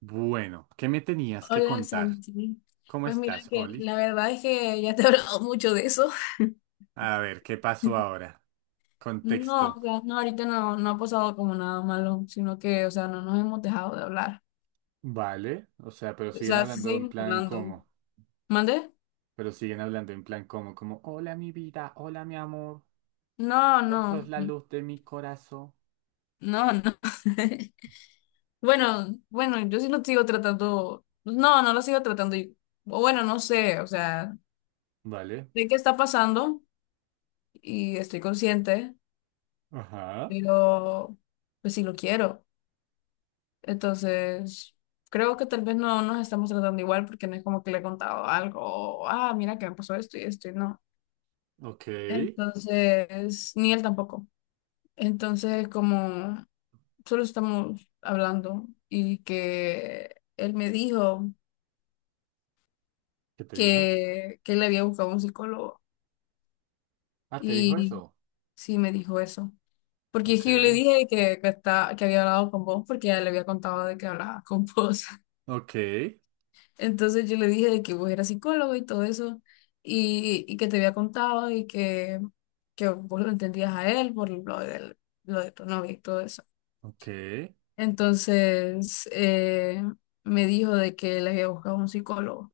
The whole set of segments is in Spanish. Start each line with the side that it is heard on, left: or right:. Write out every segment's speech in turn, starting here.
right: Bueno, ¿qué me tenías que
left: Hola
right: contar?
left: Santi.
right: ¿Cómo
left: Pues mira
right: estás,
left: que
right: Oli?
left: la verdad es que ya te he hablado mucho de eso.
right: A ver, ¿qué pasó ahora?
left: No,
right: Contexto.
left: o sea, no, ahorita no, no ha pasado como nada malo, sino que, o sea, no nos hemos dejado de hablar.
right: Vale, o sea, pero
left: O
right: siguen
left: sea, sí
right: hablando en
left: seguimos
right: plan
left: hablando.
right: como,
left: ¿Mande?
right: pero siguen hablando en plan como, hola mi vida, hola mi amor,
left: No,
right: vos sos
left: no,
right: la luz de mi corazón.
left: no, no. Bueno, bueno, yo sí lo sigo tratando. No, no lo sigo tratando. Y- o Bueno, no sé, o sea,
right: Vale,
left: sé qué está pasando y estoy consciente,
right: ajá,
left: pero pues sí lo quiero. Entonces, creo que tal vez no nos estamos tratando igual porque no es como que le he contado algo, o, ah, mira que me pasó esto y esto y no.
right: ok, ¿qué
left: Entonces, ni él tampoco. Entonces, como solo estamos hablando y que él me dijo
right: te dijo?
left: que él había buscado un psicólogo
right: Ah, ¿te dijo
left: y
right: eso?
left: sí me dijo eso. Porque es
right: Ok,
left: que yo le dije que está, que había hablado con vos porque ya le había contado de que hablaba con vos.
right: ok,
left: Entonces yo le dije de que vos eras psicólogo y todo eso, y que te había contado y que vos lo entendías a él lo de tu novia y todo eso.
right: ok,
left: Entonces me dijo de que le había buscado un psicólogo,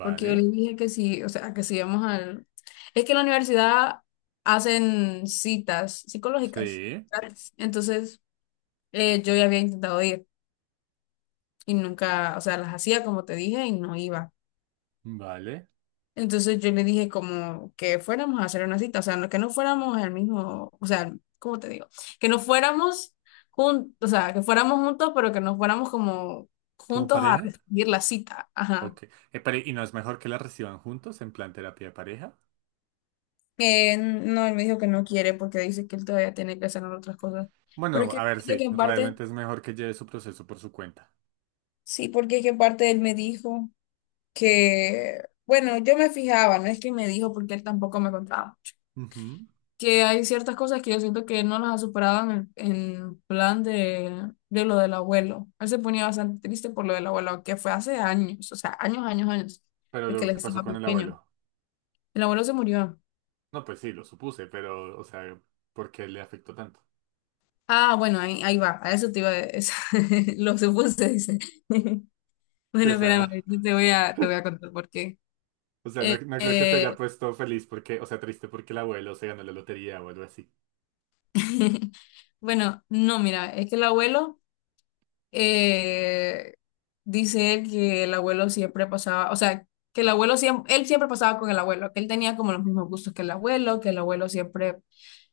left: porque yo le dije que sí, o sea, que si íbamos al... Es que en la universidad hacen citas psicológicas
right: sí,
left: gratis. Entonces yo ya había intentado ir y nunca, o sea, las hacía como te dije y no iba.
right: vale,
left: Entonces yo le dije como que fuéramos a hacer una cita, o sea, que no fuéramos al mismo, o sea, ¿cómo te digo? Que no fuéramos juntos, o sea, que fuéramos juntos, pero que no fuéramos como
right: ¿como
left: juntos a
right: pareja?
left: recibir la cita. Ajá.
right: Ok. Pero, ¿y no es mejor que la reciban juntos en plan terapia de pareja?
left: No, él me dijo que no quiere porque dice que él todavía tiene que hacer otras cosas. Pero es
right: Bueno,
left: que
right: a ver,
left: siento que
right: sí,
left: en parte,
right: realmente es mejor que lleve su proceso por su cuenta.
left: sí, porque es que en parte él me dijo que, bueno, yo me fijaba, no es que me dijo porque él tampoco me contaba.
right: Ujú.
left: Que hay ciertas cosas que yo siento que no las ha superado en plan de lo del abuelo. Él se ponía bastante triste por lo del abuelo, que fue hace años, o sea, años, años, años,
right: Pero
left: de que él
right: lo que pasó
left: estaba
right: con el
left: pequeño.
right: abuelo.
left: El abuelo se murió.
right: No, pues sí, lo supuse, pero, o sea, ¿por qué le afectó tanto?
left: Ah, bueno, ahí, ahí va, a eso te iba a eso- lo supuse, dice.
right: Sí,
left: Bueno, espérame, yo te voy a contar por qué.
right: o sea, no,
left: Eh,
right: no creo que se haya
left: eh,
right: puesto feliz porque, o sea, triste porque el abuelo se ganó la lotería o algo así.
left: bueno, no, mira, es que el abuelo... eh, dice él que el abuelo siempre pasaba, o sea, que el abuelo siempre, él siempre pasaba con el abuelo, que él tenía como los mismos gustos que el abuelo siempre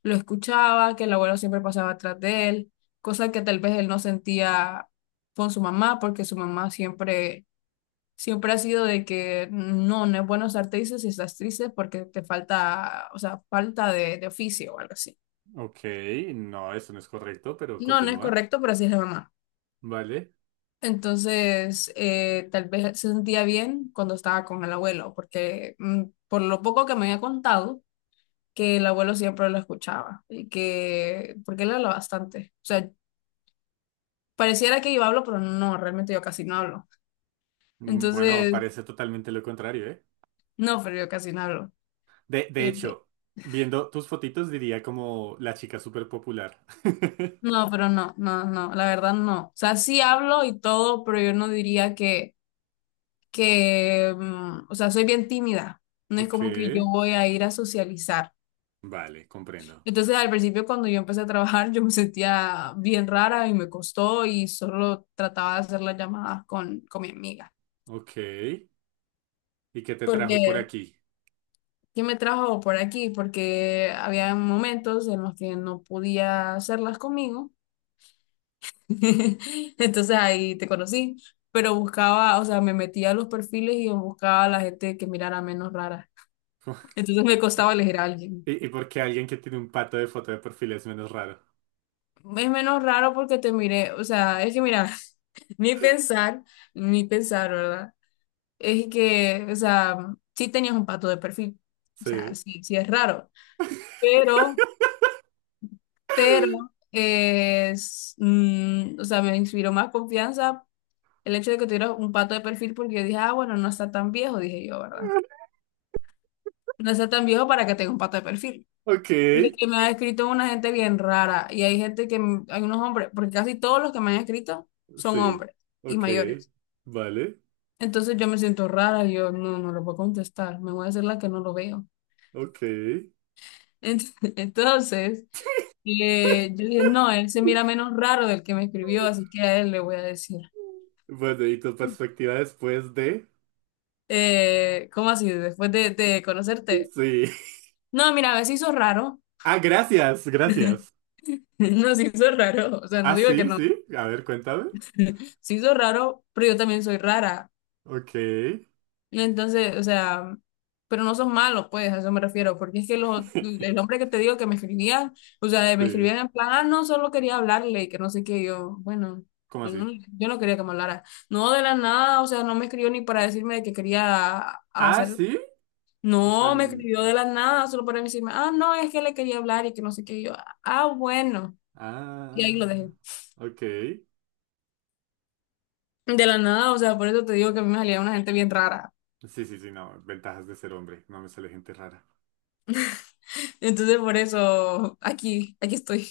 left: lo escuchaba, que el abuelo siempre pasaba atrás de él, cosa que tal vez él no sentía con su mamá, porque su mamá siempre, siempre ha sido de que no, no es bueno estar triste si estás triste porque te falta, o sea, falta de oficio o algo así.
right: Ok, no, eso no es correcto, pero
left: No, no es
right: continúa.
left: correcto, pero así es la mamá.
right: Vale.
left: Entonces, tal vez se sentía bien cuando estaba con el abuelo, porque por lo poco que me había contado, que el abuelo siempre lo escuchaba y que, porque él habla bastante. O sea, pareciera que yo hablo, pero no, realmente yo casi no hablo.
right: Mm, bueno,
left: Entonces,
right: parece totalmente lo contrario, ¿eh?
left: no, pero yo casi no hablo.
right: De
left: Eh,
right: hecho, viendo tus fotitos diría como la chica súper popular.
left: no, pero no, no, no, la verdad no. O sea, sí hablo y todo, pero yo no diría que, o sea, soy bien tímida. No es
right: Ok,
left: como que yo voy a ir a socializar.
right: vale, comprendo.
left: Entonces, al principio, cuando yo empecé a trabajar, yo me sentía bien rara y me costó y solo trataba de hacer las llamadas con mi amiga.
right: Ok, ¿y qué te trajo por
left: Porque,
right: aquí?
left: ¿qué me trajo por aquí? Porque había momentos en los que no podía hacerlas conmigo. Entonces, ahí te conocí. Pero buscaba, o sea, me metía a los perfiles y buscaba a la gente que mirara menos rara. Entonces, me costaba elegir a alguien.
right: ¿Y, y por qué alguien que tiene un pato de foto de perfil es menos raro?
left: Es menos raro porque te miré, o sea, es que mira, ni pensar, ni pensar, ¿verdad? Es que, o sea, sí tenías un pato de perfil, o sea,
right: Sí,
left: sí, sí es raro, pero, pero, o sea, me inspiró más confianza el hecho de que tuviera un pato de perfil porque yo dije, ah, bueno, no está tan viejo, dije yo, ¿verdad? No está tan viejo para que tenga un pato de perfil.
right: ok,
left: Porque que me ha escrito una gente bien rara y hay gente que, hay unos hombres, porque casi todos los que me han escrito son
right: sí,
left: hombres y
right: ok,
left: mayores.
right: vale,
left: Entonces yo me siento rara, yo no, no lo puedo contestar, me voy a hacer la que no lo veo.
right: ok.
left: Entonces, yo dije, no, él se mira menos raro del que me escribió, así que a él le voy a decir.
right: Bueno, ¿y tu perspectiva después de?
left: ¿Cómo así? Después de conocerte.
right: Sí.
left: No, mira, a ver, se hizo raro.
right: Ah, gracias, gracias.
left: No, se hizo raro. O sea, no
right: Ah,
left: digo que
right: sí,
left: no.
right: sí, a ver, cuéntame.
left: Se hizo raro, pero yo también soy rara.
right: Ok,
left: Entonces, o sea, pero no son malos, pues, a eso me refiero, porque es que los, el hombre que te digo que me escribía, o sea, me
right: sí,
left: escribía en plan, ah, no, solo quería hablarle, y que no sé qué, y yo, bueno,
right: ¿cómo
left: yo
right: así?
left: no, yo no quería que me hablara. No, de la nada, o sea, no me escribió ni para decirme de que quería
right: Ah,
left: hacer,
right: sí. O sea,
left: no, me
right: n-
left: escribió de la nada, solo para decirme, ah, no, es que le quería hablar y que no sé qué, y yo, ah, bueno, y ahí lo
right: ah,
left: dejé.
right: ok.
left: De la nada, o sea, por eso te digo que a mí me salía una gente bien rara.
right: Sí, sí, sí, no. Ventajas de ser hombre. No me sale gente rara.
left: Entonces, por eso aquí, aquí estoy.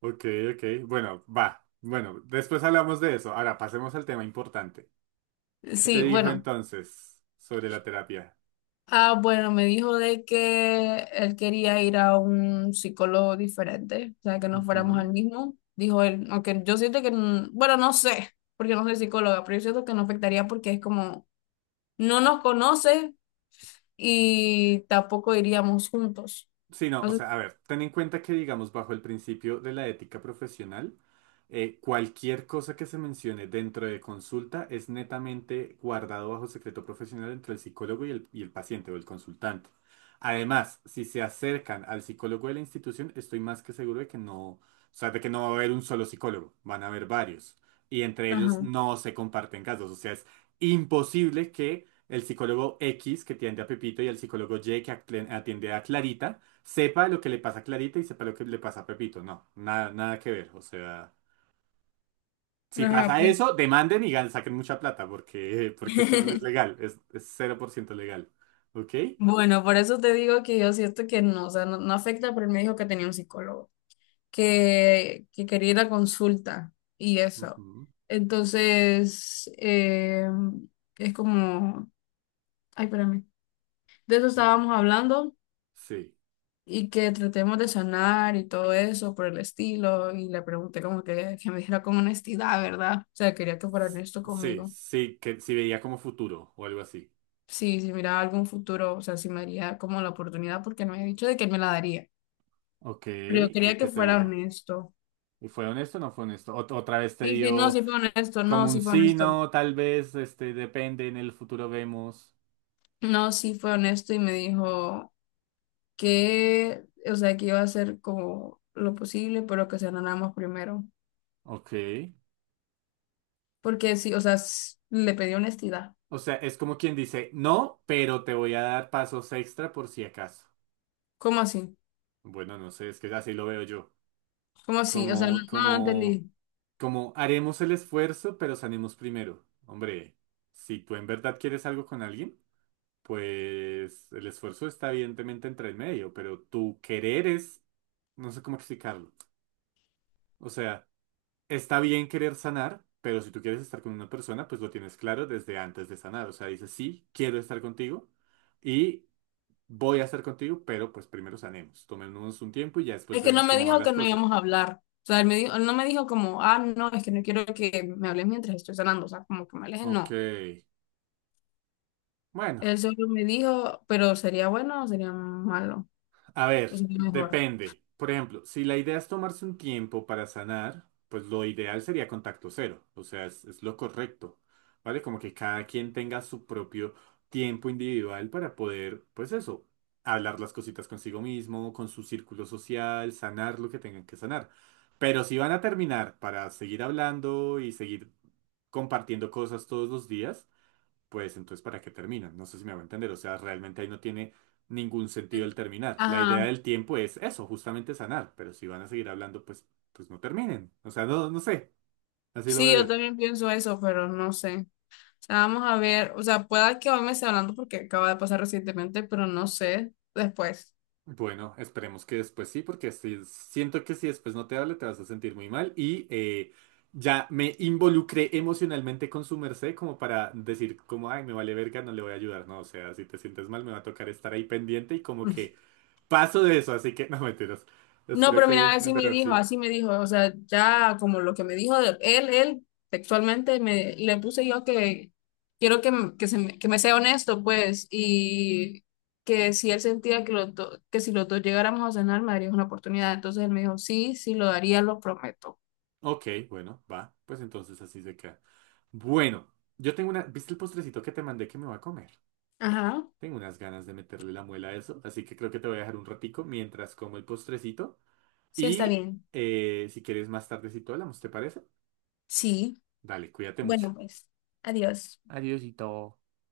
right: Ok, ok. Bueno, va. Bueno, después hablamos de eso. Ahora pasemos al tema importante. ¿Qué te
left: Sí,
right: dijo
left: bueno.
right: entonces sobre la terapia?
left: Ah, bueno, me dijo de que él quería ir a un psicólogo diferente, o sea, que no fuéramos
right: Ujú.
left: al mismo. Dijo él, aunque yo siento que, bueno, no sé, porque no soy psicóloga, pero yo siento que no afectaría porque es como, no nos conoce y tampoco iríamos juntos.
right: Sí, no, o
left: Entonces,
right: sea, a ver, ten en cuenta que, digamos, bajo el principio de la ética profesional, cualquier cosa que se mencione dentro de consulta es netamente guardado bajo secreto profesional entre el psicólogo y el paciente o el consultante. Además, si se acercan al psicólogo de la institución, estoy más que seguro de que no, o sea, de que no va a haber un solo psicólogo, van a haber varios. Y entre ellos
left: ajá,
right: no se comparten casos, o sea, es imposible que el psicólogo X que atiende a Pepito y el psicólogo Y que atiende a Clarita, sepa lo que le pasa a Clarita y sepa lo que le pasa a Pepito. No, nada, nada que ver. O sea, si
left: ajá,
right: pasa
left: bueno.
right: eso, demanden y saquen mucha plata porque, porque eso no es legal, es 0% legal. ¿Ok?
left: Bueno, por eso te digo que yo siento que no, o sea, no, no afecta, pero él me dijo que tenía un psicólogo, que quería ir a consulta y eso.
right: Ujú.
left: Entonces, es como, ay, espérame, de eso
right: Eh,
left: estábamos hablando
right: Sí.
left: y que tratemos de sanar y todo eso por el estilo y le pregunté como que me dijera con honestidad, ¿verdad? O sea, quería que fuera honesto
right: Sí,
left: conmigo.
right: sí, que si veía como futuro o algo así.
left: Sí, si miraba algún futuro, o sea, si me daría como la oportunidad porque me había dicho de que me la daría,
right: Ok,
left: pero yo
right: ¿y
left: quería que
right: qué te
left: fuera
right: dijo?
left: honesto.
right: ¿Y fue honesto o no fue honesto? Otra vez te
left: Sí, sí, no,
right: dio
left: sí fue honesto, no,
right: como un
left: sí fue
right: sí,
left: honesto.
right: no, tal vez, este, depende, en el futuro vemos.
left: No, sí fue honesto y me dijo, que, o sea, que iba a hacer como lo posible, pero que se más primero.
right: Ok.
left: Porque sí, o sea, le pedí honestidad.
right: O sea, es como quien dice, no, pero te voy a dar pasos extra por si acaso.
left: ¿Cómo así?
right: Bueno, no sé, es que así lo veo yo.
left: ¿Cómo así? O sea, no,
right: Como,
left: no
right: como,
left: entendí.
right: Como haremos el esfuerzo, pero sanemos primero. Hombre, si tú en verdad quieres algo con alguien, pues el esfuerzo está evidentemente entre el medio, pero tu querer es, no sé cómo explicarlo. O sea, está bien querer sanar, pero si tú quieres estar con una persona, pues lo tienes claro desde antes de sanar. O sea, dices, sí, quiero estar contigo. Y voy a hacer contigo, pero pues primero sanemos. Tomémonos un tiempo y ya después
left: Es que no
right: vemos
left: me
right: cómo van
left: dijo
right: las
left: que no
right: cosas.
left: íbamos a hablar. O sea, él, me dijo, él no me dijo como, ah, no, es que no quiero que me hables mientras estoy sanando. O sea, como que me alejen,
right: Ok.
left: no.
right: Bueno.
left: Él solo me dijo, pero sería bueno o sería malo,
right: A ver,
left: o sería mejor.
right: depende. Por ejemplo, si la idea es tomarse un tiempo para sanar, pues lo ideal sería contacto cero. O sea, es lo correcto. ¿Vale? Como que cada quien tenga su propio tiempo individual para poder, pues eso, hablar las cositas consigo mismo, con su círculo social, sanar lo que tengan que sanar. Pero si van a terminar para seguir hablando y seguir compartiendo cosas todos los días, pues entonces ¿para qué terminan? No sé si me va a entender, o sea, realmente ahí no tiene ningún sentido el terminar. La idea
left: Ajá.
right: del tiempo es eso, justamente sanar, pero si van a seguir hablando, pues, pues no terminen. O sea, no, no sé, así lo
left: Sí,
right: veo
left: yo
right: yo.
left: también pienso eso, pero no sé. Sea, vamos a ver, o sea, pueda que hoy me esté hablando porque acaba de pasar recientemente, pero no sé, después.
right: Bueno, esperemos que después sí, porque siento que si después no te hable, te vas a sentir muy mal y ya me involucré emocionalmente con su merced como para decir como, ay, me vale verga, no le voy a ayudar, no, o sea, si te sientes mal, me va a tocar estar ahí pendiente y como que paso de eso, así que no mentiras.
left: No,
right: Espero
left: pero mira,
right: que en verdad sí.
left: así me dijo, o sea, ya como lo que me dijo él, él textualmente me le puse yo que quiero que, que me sea honesto, pues, y que si él sentía que, que si los dos llegáramos a cenar me darías una oportunidad. Entonces él me dijo, sí, sí lo daría, lo prometo.
right: Ok, bueno, va. Pues entonces así se queda. Bueno, yo tengo una. ¿Viste el postrecito que te mandé que me va a comer?
left: Ajá,
right: Tengo unas ganas de meterle la muela a eso, así que creo que te voy a dejar un ratico mientras como el postrecito.
left: sí está
right: Y
left: bien.
right: si quieres más tardecito hablamos, ¿te parece?
left: Sí,
right: Dale, cuídate mucho.
left: bueno, pues, adiós.
right: Adiósito.